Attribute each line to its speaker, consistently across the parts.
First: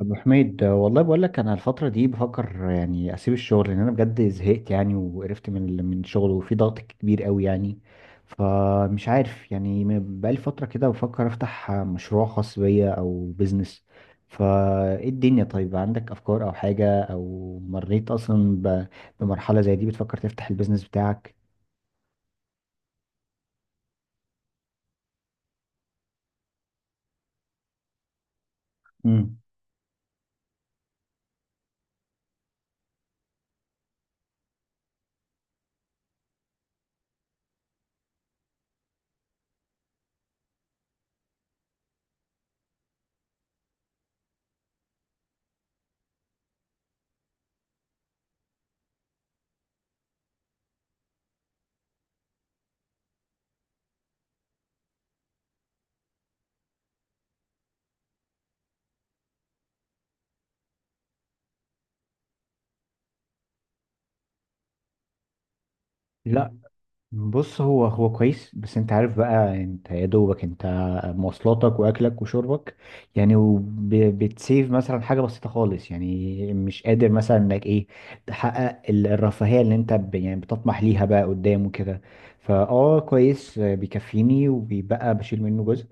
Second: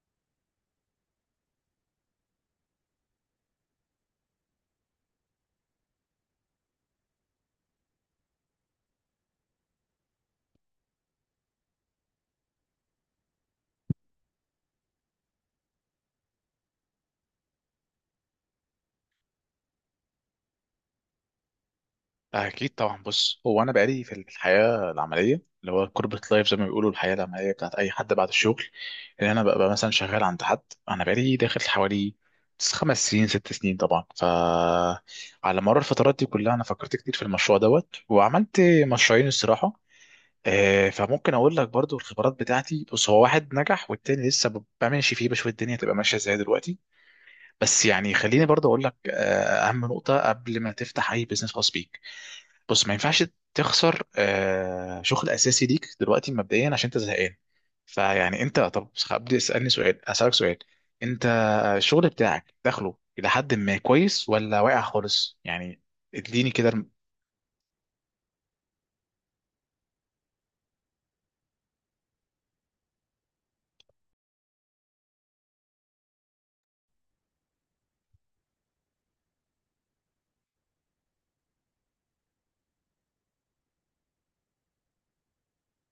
Speaker 1: أبو حميد والله بقول لك أنا الفترة دي بفكر يعني أسيب الشغل لأن أنا بجد زهقت يعني وقرفت من الشغل وفي ضغط كبير قوي يعني. فمش عارف يعني بقالي فترة كده بفكر أفتح مشروع خاص بيا أو بيزنس. فإيه الدنيا؟ طيب عندك أفكار أو حاجة أو مريت أصلا بمرحلة زي دي بتفكر تفتح البيزنس بتاعك؟
Speaker 2: أكيد طبعا. بص، هو أنا بقالي في الحياة العملية، اللي هو كوربريت لايف زي ما بيقولوا، الحياة العملية بتاعت أي حد بعد الشغل، اللي
Speaker 1: مم.
Speaker 2: أنا ببقى مثلا شغال عند حد. أنا بقالي داخل حوالي 5 سنين 6 سنين. طبعا فعلى مر الفترات دي كلها أنا فكرت كتير في المشروع دوت، وعملت مشروعين الصراحة. فممكن أقول لك برضو الخبرات بتاعتي. بص، هو واحد نجح والتاني لسه بمشي فيه، بشوف الدنيا تبقى ماشية إزاي دلوقتي. بس يعني خليني برضو أقول لك، أهم نقطة قبل ما تفتح أي بزنس خاص بيك. بص، ما ينفعش تخسر شغل اساسي ليك دلوقتي مبدئيا عشان انت زهقان. فيعني انت، طب ابدا اسالني سؤال اسالك سؤال. انت الشغل بتاعك دخله الى حد ما كويس، ولا واقع خالص يعني؟ اديني
Speaker 1: لا،
Speaker 2: كده
Speaker 1: بص هو كويس، بس انت عارف بقى، انت يا دوبك انت مواصلاتك واكلك وشربك يعني، وبتسيف مثلا حاجه بسيطه خالص، يعني مش قادر مثلا انك ايه، تحقق الرفاهيه اللي انت يعني بتطمح ليها بقى قدام وكده. فاه كويس، بيكفيني وبيبقى بشيل منه جزء.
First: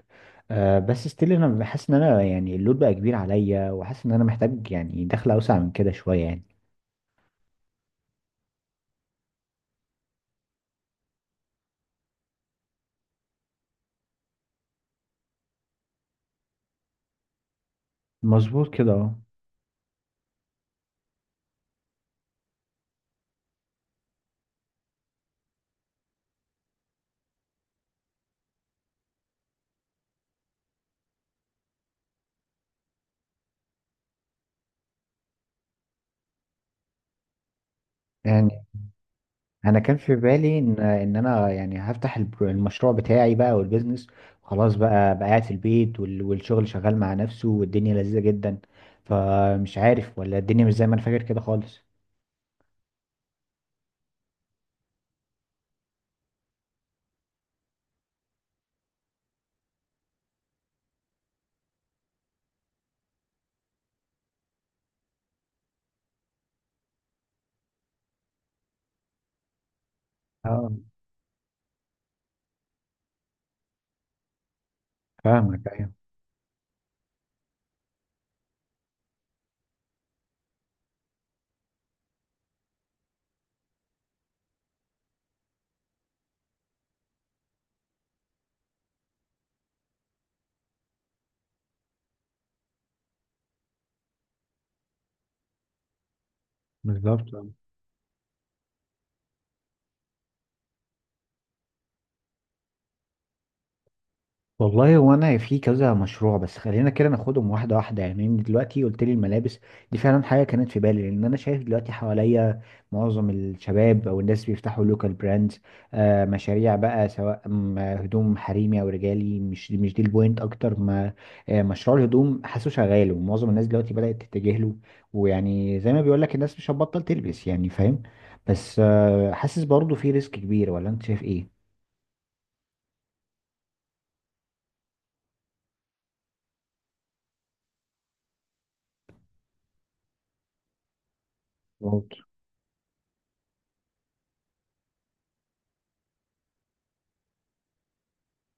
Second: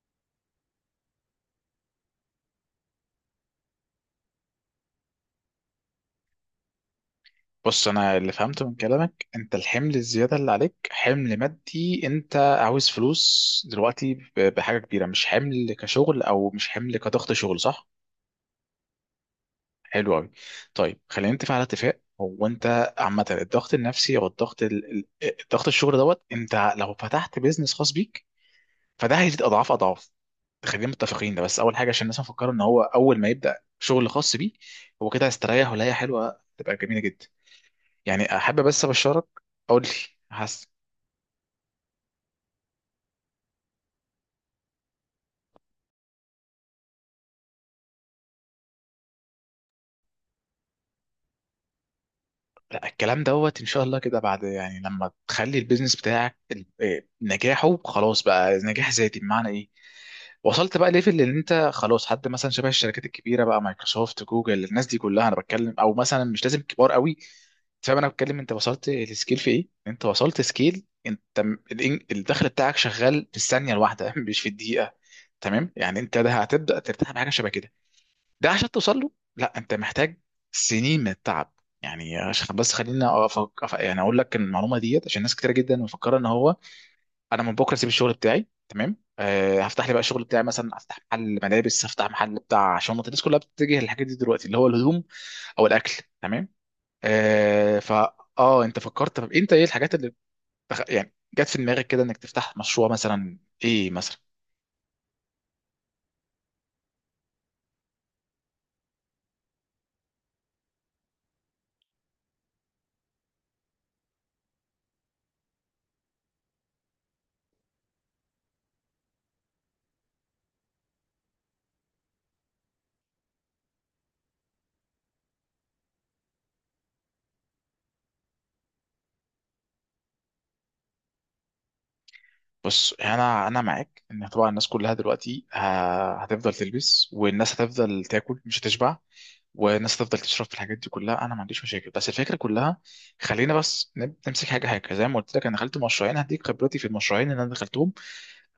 Speaker 1: بس ستيل انا بحس ان انا يعني اللود بقى كبير عليا، وحاسس ان انا محتاج يعني دخل اوسع من كده شويه يعني.
Speaker 2: بص، انا اللي فهمته من كلامك، انت الحمل الزياده اللي عليك حمل مادي، انت عاوز فلوس دلوقتي بحاجه كبيره، مش حمل كشغل او مش حمل كضغط شغل، صح؟
Speaker 1: مظبوط كده، اه.
Speaker 2: حلو قوي. طيب خلينا نتفق على اتفاق. هو انت عامه الضغط النفسي او الضغط الشغل دوت، انت لو فتحت بيزنس خاص بيك فده هيزيد اضعاف اضعاف. خلينا متفقين ده، بس اول حاجه عشان الناس مفكره ان هو اول ما يبدا شغل خاص بيه هو كده هيستريح، ولا هي حلوه تبقى جميله جدا. يعني احب
Speaker 1: يعني
Speaker 2: بس ابشرك.
Speaker 1: انا
Speaker 2: قول لي.
Speaker 1: كان في بالي ان انا يعني هفتح المشروع بتاعي بقى والبيزنس. خلاص بقى قاعد في البيت، والشغل شغال مع نفسه، والدنيا لذيذة جدا. فمش عارف، ولا الدنيا مش زي ما انا فاكر كده خالص؟
Speaker 2: لا، الكلام دوت ان شاء الله كده بعد يعني لما تخلي البيزنس بتاعك ال- إيه، نجاحه خلاص بقى نجاح ذاتي. بمعنى ايه؟ وصلت بقى ليفل اللي انت خلاص، حد مثلا شبه الشركات الكبيره بقى، مايكروسوفت، جوجل، الناس دي كلها انا بتكلم. او مثلا مش لازم كبار قوي، أنت فاهم انا بتكلم، انت وصلت لسكيل في ايه، انت وصلت
Speaker 1: اه،
Speaker 2: سكيل انت الدخل بتاعك شغال في الثانيه الواحده مش في الدقيقه.
Speaker 1: فاهمك،
Speaker 2: تمام،
Speaker 1: ايوه.
Speaker 2: يعني انت ده هتبدا ترتاح بحاجه شبه كده. ده عشان توصل له، لا انت محتاج سنين من التعب يعني. عشان بس خلينا أفك... أف- يعني اقول لك المعلومه ديت، عشان ناس كتير جدا مفكره ان هو انا من بكره اسيب الشغل بتاعي، تمام أه، هفتح لي بقى الشغل بتاعي، مثلا افتح محل ملابس، هفتح محل بتاع شنط. الناس كلها بتتجه للحاجات دي دلوقتي، اللي هو الهدوم او الاكل. تمام.
Speaker 1: بالظبط.
Speaker 2: أه فا انت فكرت، طب انت ايه الحاجات اللي بخ... يعني جت في دماغك كده انك تفتح مشروع مثلا، ايه مثلا؟
Speaker 1: والله هو انا في كذا مشروع، بس خلينا كده ناخدهم واحده واحده. يعني انت دلوقتي قلت لي الملابس، دي فعلا حاجه كانت في بالي، لان انا شايف دلوقتي حواليا معظم الشباب او الناس بيفتحوا لوكال براندز، مشاريع بقى سواء هدوم حريمي او رجالي. مش دي البوينت اكتر ما مشروع الهدوم حاسه شغال، ومعظم الناس دلوقتي بدات تتجه له. ويعني زي ما بيقول لك، الناس مش هتبطل تلبس يعني، فاهم. بس حاسس برضه في ريسك كبير، ولا انت شايف ايه؟
Speaker 2: بص، انا معاك ان طبعا الناس كلها دلوقتي هتفضل تلبس، والناس هتفضل تاكل مش هتشبع، والناس هتفضل تشرب. في الحاجات دي كلها انا ما عنديش مشاكل، بس
Speaker 1: مظبوط
Speaker 2: الفكره كلها. خلينا بس نمسك حاجه حاجه. زي ما قلت لك انا دخلت مشروعين، هديك خبرتي في المشروعين اللي انا دخلتهم.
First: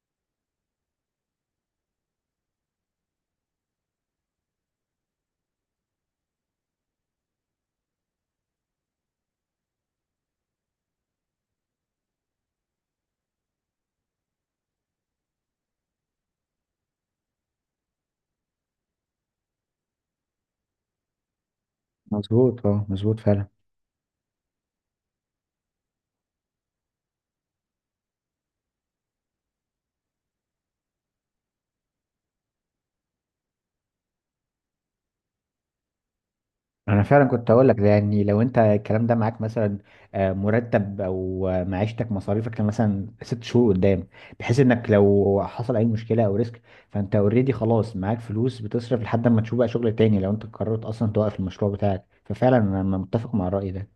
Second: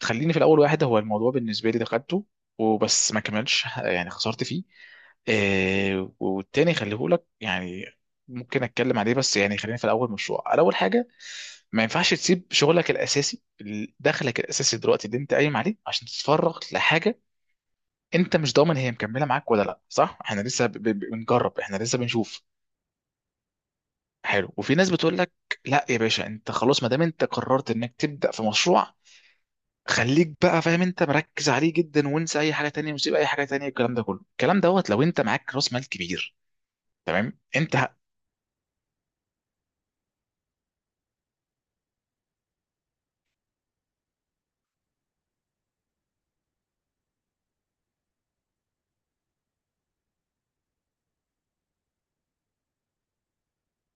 Speaker 2: خليني في الاول واحد، هو الموضوع بالنسبه لي دخلته، وبس ما كملش يعني، خسرت فيه. آه، والتاني خليه لك يعني، ممكن اتكلم عليه. بس يعني خلينا في الاول مشروع. الاول حاجه، ما ينفعش تسيب شغلك الاساسي، دخلك الاساسي دلوقتي اللي انت قايم عليه، عشان تتفرغ لحاجه انت مش ضامن هي مكمله معاك ولا لا، صح؟ احنا لسه بنجرب، احنا لسه بنشوف.
Speaker 1: مظبوط، اه، مظبوط فعلا.
Speaker 2: حلو. وفي ناس بتقول لك، لا يا باشا انت خلاص ما دام انت قررت انك تبدا في مشروع، خليك بقى فاهم انت مركز عليه جدا، وانسى اي حاجه تانية، وسيب اي حاجه تانية. الكلام ده كله، الكلام دوت، لو انت معاك راس مال كبير.
Speaker 1: انا فعلا
Speaker 2: تمام.
Speaker 1: كنت هقول لك ده، يعني لو انت الكلام ده معاك، مثلا مرتب، او معيشتك مصاريفك مثلا 6 شهور قدام، بحيث انك لو حصل اي مشكله او ريسك فانت اوريدي خلاص معاك فلوس بتصرف لحد ما تشوف بقى شغل تاني، لو انت قررت اصلا توقف المشروع بتاعك. ففعلا انا متفق مع الرأي ده.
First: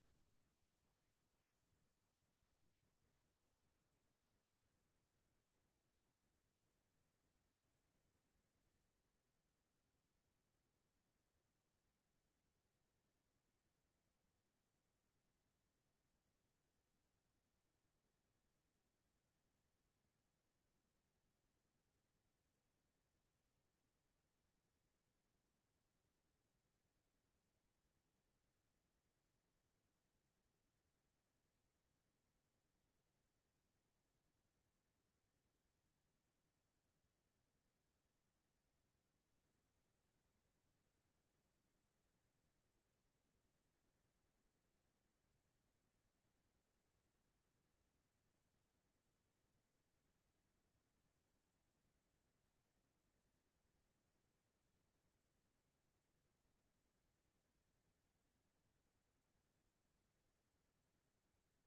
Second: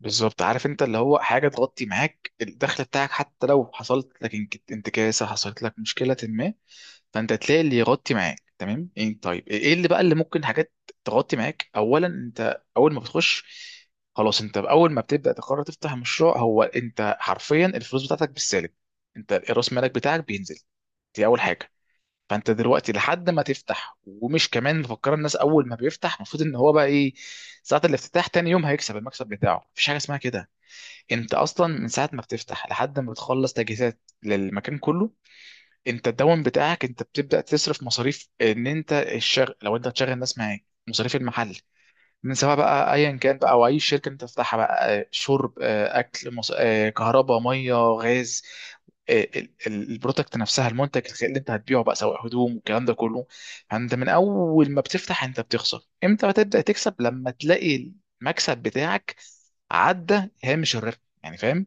Speaker 2: بالظبط. عارف، انت اللي هو حاجه تغطي معاك الدخل بتاعك، حتى لو حصلت لك انتكاسه، حصلت لك مشكله ما، فانت تلاقي اللي يغطي معاك. تمام. إيه طيب، ايه إيه اللي بقى اللي ممكن حاجات تغطي معاك؟ اولا، انت اول ما بتخش، خلاص انت اول ما بتبدا تقرر تفتح مشروع، هو انت حرفيا الفلوس بتاعتك بالسالب، انت راس مالك بتاعك بينزل. دي اول حاجه. فانت دلوقتي لحد ما تفتح، ومش كمان مفكر، الناس اول ما بيفتح المفروض ان هو بقى ايه، ساعه الافتتاح تاني يوم هيكسب المكسب بتاعه. مفيش حاجه اسمها كده. انت اصلا من ساعه ما بتفتح لحد ما بتخلص تجهيزات للمكان كله، انت الدوام بتاعك انت بتبدا تصرف مصاريف، ان انت الشغل لو انت هتشغل ناس معاك، مصاريف المحل، من سواء بقى ايا كان بقى، او اي شركه انت تفتحها بقى، شرب، اكل، مص... آه، كهرباء، ميه، غاز، البرودكت نفسها، المنتج اللي انت هتبيعه بقى سواء هدوم والكلام ده كله. انت من اول ما بتفتح انت بتخسر. امتى بتبدا تكسب؟ لما تلاقي المكسب بتاعك عدى هامش الربح، يعني فاهم.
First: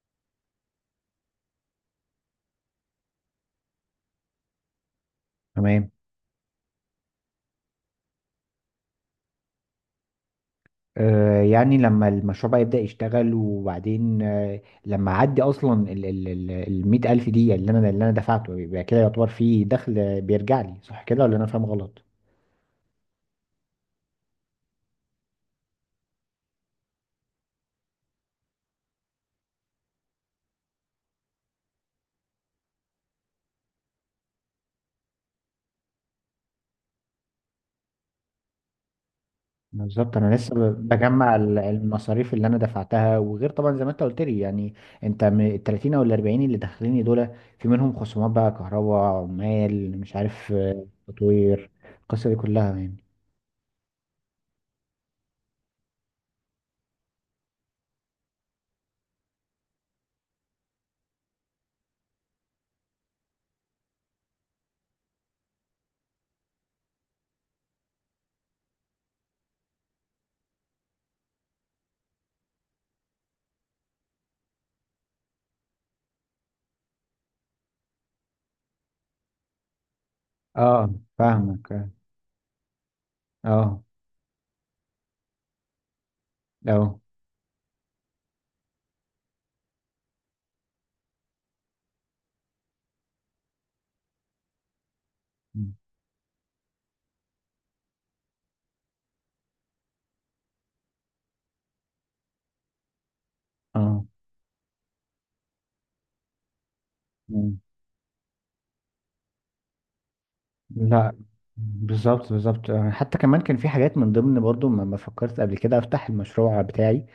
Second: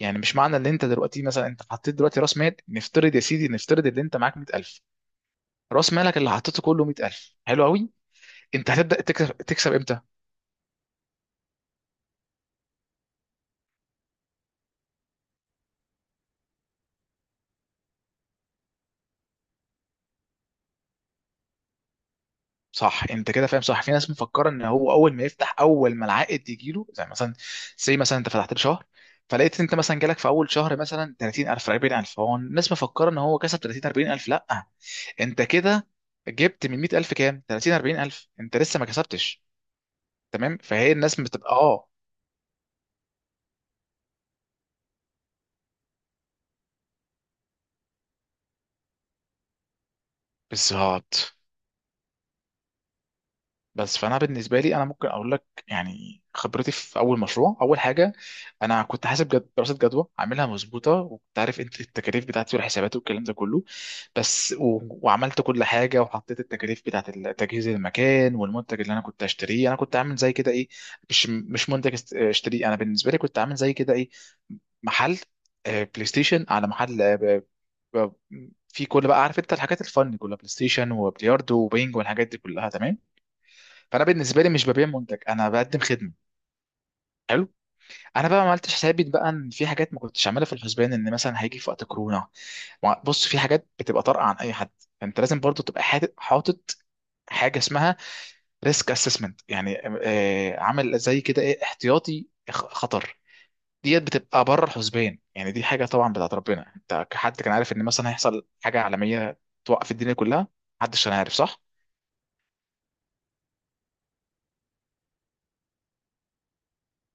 Speaker 2: يعني مش معنى ان انت دلوقتي مثلا، انت حطيت دلوقتي راس مال، نفترض يا سيدي، نفترض ان انت معاك 100000،
Speaker 1: تمام.
Speaker 2: راس مالك اللي حطيته كله 100000، حلو قوي. انت هتبدا تكسب، تكسب امتى؟
Speaker 1: يعني لما المشروع بقى يبدأ يشتغل، وبعدين لما عدي اصلا ال 100 ألف دي اللي انا دفعته، يبقى كده يعتبر في دخل بيرجع لي، صح كده ولا انا فاهم غلط؟
Speaker 2: صح انت كده فاهم، صح. في ناس مفكره ان هو اول ما يفتح، اول ما العائد يجي له، زي مثلا، زي مثلا انت فتحت له شهر، فلقيت انت مثلا جالك في اول شهر مثلا 30000 40000، هو الناس مفكره ان هو كسب 30 40000، لا. انت كده جبت من 100000 كام؟ 30 40000، انت لسه ما كسبتش.
Speaker 1: بالظبط. انا لسه
Speaker 2: تمام، فهي الناس
Speaker 1: بجمع
Speaker 2: بتبقى
Speaker 1: المصاريف اللي انا دفعتها، وغير طبعا زي ما انت قلت لي يعني. انت من ال 30 او ال 40 اللي داخليني دول، في منهم خصومات بقى، كهرباء، عمال، مش عارف،
Speaker 2: بالظبط.
Speaker 1: تطوير، القصه دي كلها يعني.
Speaker 2: بس فانا بالنسبه لي، انا ممكن اقول لك يعني خبرتي في اول مشروع. اول حاجه، انا كنت حاسب دراسه جدوى عاملها مظبوطه، وكنت عارف انت التكاليف بتاعتي والحسابات والكلام ده كله. بس وعملت كل حاجه، وحطيت التكاليف بتاعت تجهيز المكان، والمنتج اللي انا كنت هشتريه. انا كنت عامل زي كده ايه، مش منتج اشتريه. انا بالنسبه لي كنت عامل زي كده ايه، محل بلاي ستيشن، على محل ب- في كل، بقى عارف انت، الحاجات الفن كلها، بلاي
Speaker 1: اه،
Speaker 2: ستيشن وبلياردو
Speaker 1: فاهمك، اه،
Speaker 2: وبينج والحاجات دي كلها. تمام.
Speaker 1: اه،
Speaker 2: فانا بالنسبه لي مش ببيع منتج، انا بقدم خدمه.
Speaker 1: اه.
Speaker 2: حلو. انا بقى ما عملتش حسابي بقى، ان في حاجات ما كنتش عاملها في الحسبان، ان مثلا هيجي في وقت كورونا. بص، في حاجات بتبقى طارئه عن اي حد. فانت لازم برضو تبقى حاطط حاجه اسمها ريسك اسسمنت، يعني عامل زي كده ايه، احتياطي خطر. ديت بتبقى بره الحسبان، يعني دي حاجه طبعا بتاعت ربنا. انت كحد
Speaker 1: آه.
Speaker 2: كان عارف ان مثلا هيحصل حاجه عالميه توقف الدنيا كلها؟ محدش
Speaker 1: لا.
Speaker 2: كان عارف، صح.
Speaker 1: بالظبط، بالظبط، حتى كمان كان في حاجات من ضمن برضو ما فكرت قبل كده افتح المشروع بتاعي.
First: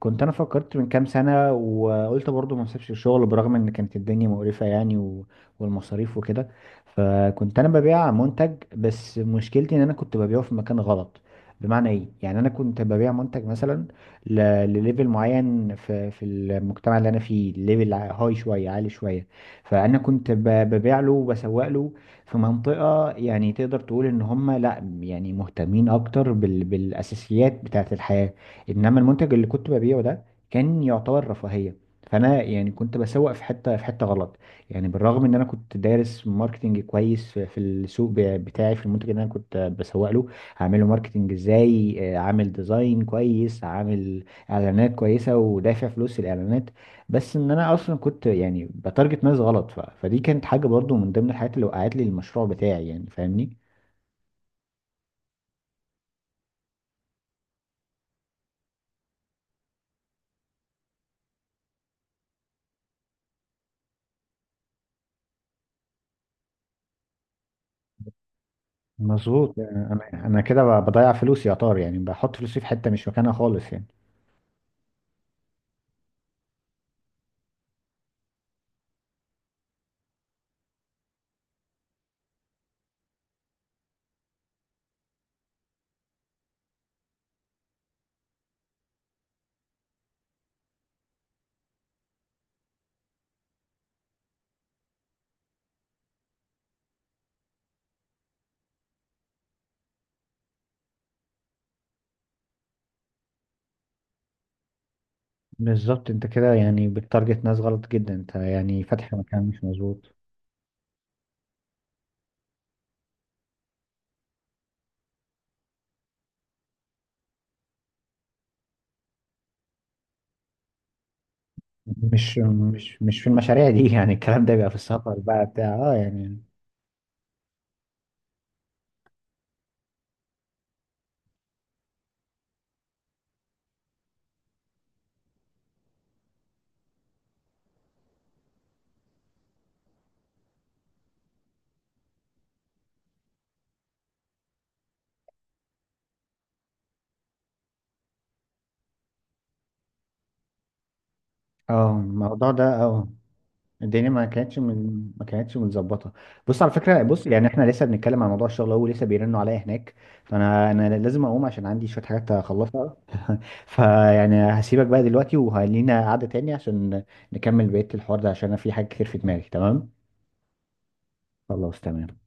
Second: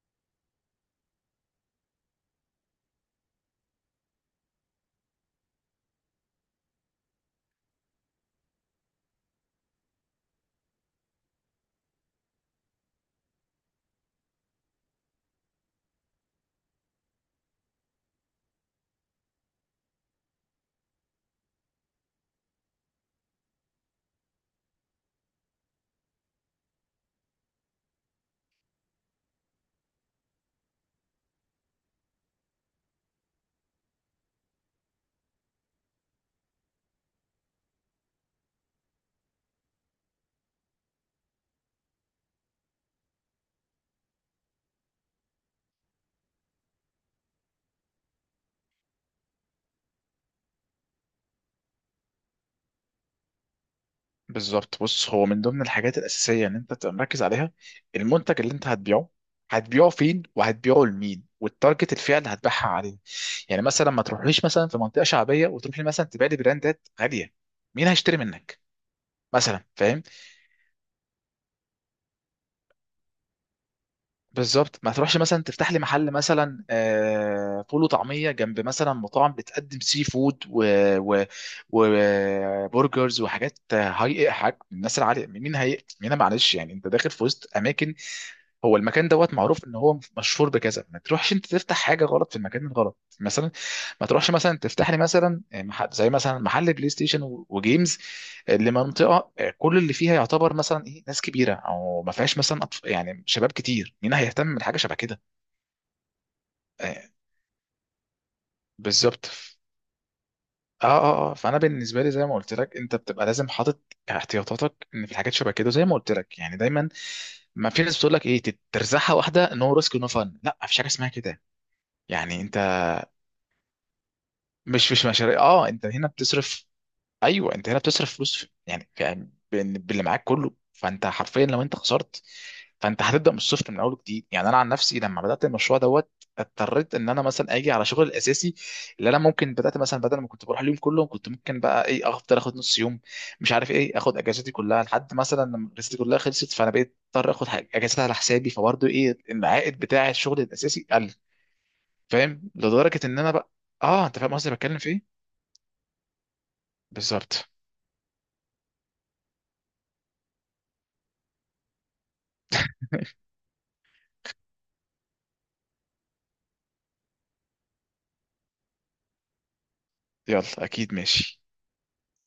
Speaker 1: كنت انا فكرت من كام سنه، وقلت برضو ما اسيبش الشغل برغم ان كانت الدنيا مقرفه يعني والمصاريف وكده. فكنت انا ببيع منتج، بس مشكلتي ان انا كنت ببيعه في مكان غلط. بمعنى ايه؟ يعني انا كنت ببيع منتج مثلا ل... لليفل معين في المجتمع اللي انا فيه، ليفل هاي شويه، عالي شويه. فانا كنت ببيع له وبسوق له في منطقة، يعني تقدر تقول ان هم لا، يعني مهتمين اكتر بالاساسيات بتاعة الحياة، انما المنتج اللي كنت ببيعه ده كان يعتبر رفاهية. فانا يعني كنت بسوق في حتة غلط يعني. بالرغم ان انا كنت دارس ماركتنج كويس، في السوق بتاعي، في المنتج اللي انا كنت بسوق له، هعمله ماركتنج ازاي، عامل ديزاين كويس، عامل اعلانات كويسة، ودافع فلوس الاعلانات. بس ان انا اصلا كنت يعني بتارجت ناس غلط، فدي كانت حاجه برضو من ضمن الحاجات اللي وقعت لي المشروع بتاعي، يعني فاهمني.
Speaker 2: بالظبط. بص، هو من ضمن الحاجات الأساسية إن أنت تبقى مركز عليها المنتج اللي أنت هتبيعه، هتبيعه فين، وهتبيعه لمين، والتارجت الفئة اللي هتبيعها عليه. يعني مثلا ما تروحليش مثلا في منطقة شعبية وتروح لي مثلا تبيع لي براندات غالية، مين هيشتري منك
Speaker 1: مظبوط.
Speaker 2: مثلا؟ فاهم.
Speaker 1: انا كده بضيع فلوسي يا طار، يعني بحط فلوسي في حته مش مكانها خالص يعني.
Speaker 2: بالظبط. ما تروحش مثلا تفتح لي محل مثلا فول وطعمية جنب مثلا مطاعم بتقدم سي فود وبرجرز وبرجرز وحاجات هاي، حاجات الناس العالية، مين هي مين، معلش. يعني انت داخل في وسط اماكن، هو المكان دوت معروف ان هو مشهور بكذا، ما تروحش انت تفتح حاجه غلط في المكان الغلط. مثلا ما تروحش مثلا تفتح لي مثلا زي مثلا محل بلاي ستيشن وجيمز لمنطقه كل اللي فيها يعتبر مثلا ايه ناس كبيره، او ما فيهاش مثلا أطف... يعني شباب كتير، مين هيهتم بحاجه شبه كده؟
Speaker 1: بالظبط، انت كده يعني
Speaker 2: آه،
Speaker 1: بتارجت ناس غلط جدا، انت يعني فاتح
Speaker 2: بالظبط.
Speaker 1: مكان مش مظبوط.
Speaker 2: اه فانا بالنسبه لي زي ما قلت لك، انت بتبقى لازم حاطط احتياطاتك، ان في الحاجات شبه كده. زي ما قلت لك يعني دايما، ما في ناس بتقول لك ايه ترزحها واحده، نو ريسك نو فن، لا مفيش حاجه اسمها كده.
Speaker 1: مش
Speaker 2: يعني انت،
Speaker 1: مش مش في المشاريع دي يعني الكلام ده بيبقى في
Speaker 2: مش مش
Speaker 1: السفر
Speaker 2: مشاريع.
Speaker 1: بقى
Speaker 2: اه
Speaker 1: بتاع،
Speaker 2: انت
Speaker 1: اه
Speaker 2: هنا
Speaker 1: يعني.
Speaker 2: بتصرف، ايوه انت هنا بتصرف فلوس باللي معاك كله. فانت حرفيا لو انت خسرت، فانت هتبدا من الصفر من اول جديد. يعني انا عن نفسي لما بدات المشروع دوت، اضطريت ان انا مثلا اجي على شغل الاساسي اللي انا، ممكن بدات مثلا، بدل ما كنت بروح اليوم كله كنت ممكن بقى ايه افضل اخد نص يوم، مش عارف ايه، اخد اجازتي كلها، لحد مثلا لما اجازتي كلها خلصت، فانا بقيت اضطر اخد اجازات على حسابي، فبرضه ايه العائد بتاع الشغل الاساسي قل.
Speaker 1: اه، الموضوع
Speaker 2: فاهم
Speaker 1: ده،
Speaker 2: لدرجه
Speaker 1: اه،
Speaker 2: ان انا بقى، اه
Speaker 1: الدنيا
Speaker 2: انت فاهم قصدي بتكلم في ايه.
Speaker 1: ما كانتش متظبطه. بص على فكره، بص يعني
Speaker 2: بالظبط.
Speaker 1: احنا لسه بنتكلم عن موضوع الشغل، هو لسه بيرنوا عليا هناك، فانا لازم اقوم عشان عندي شويه حاجات اخلصها فيعني هسيبك بقى دلوقتي، وهلينا قعده تاني عشان نكمل بقيه الحوار ده، عشان انا في حاجات كتير في دماغي. تمام.
Speaker 2: يلا، اكيد، ماشي.
Speaker 1: خلاص، تمام.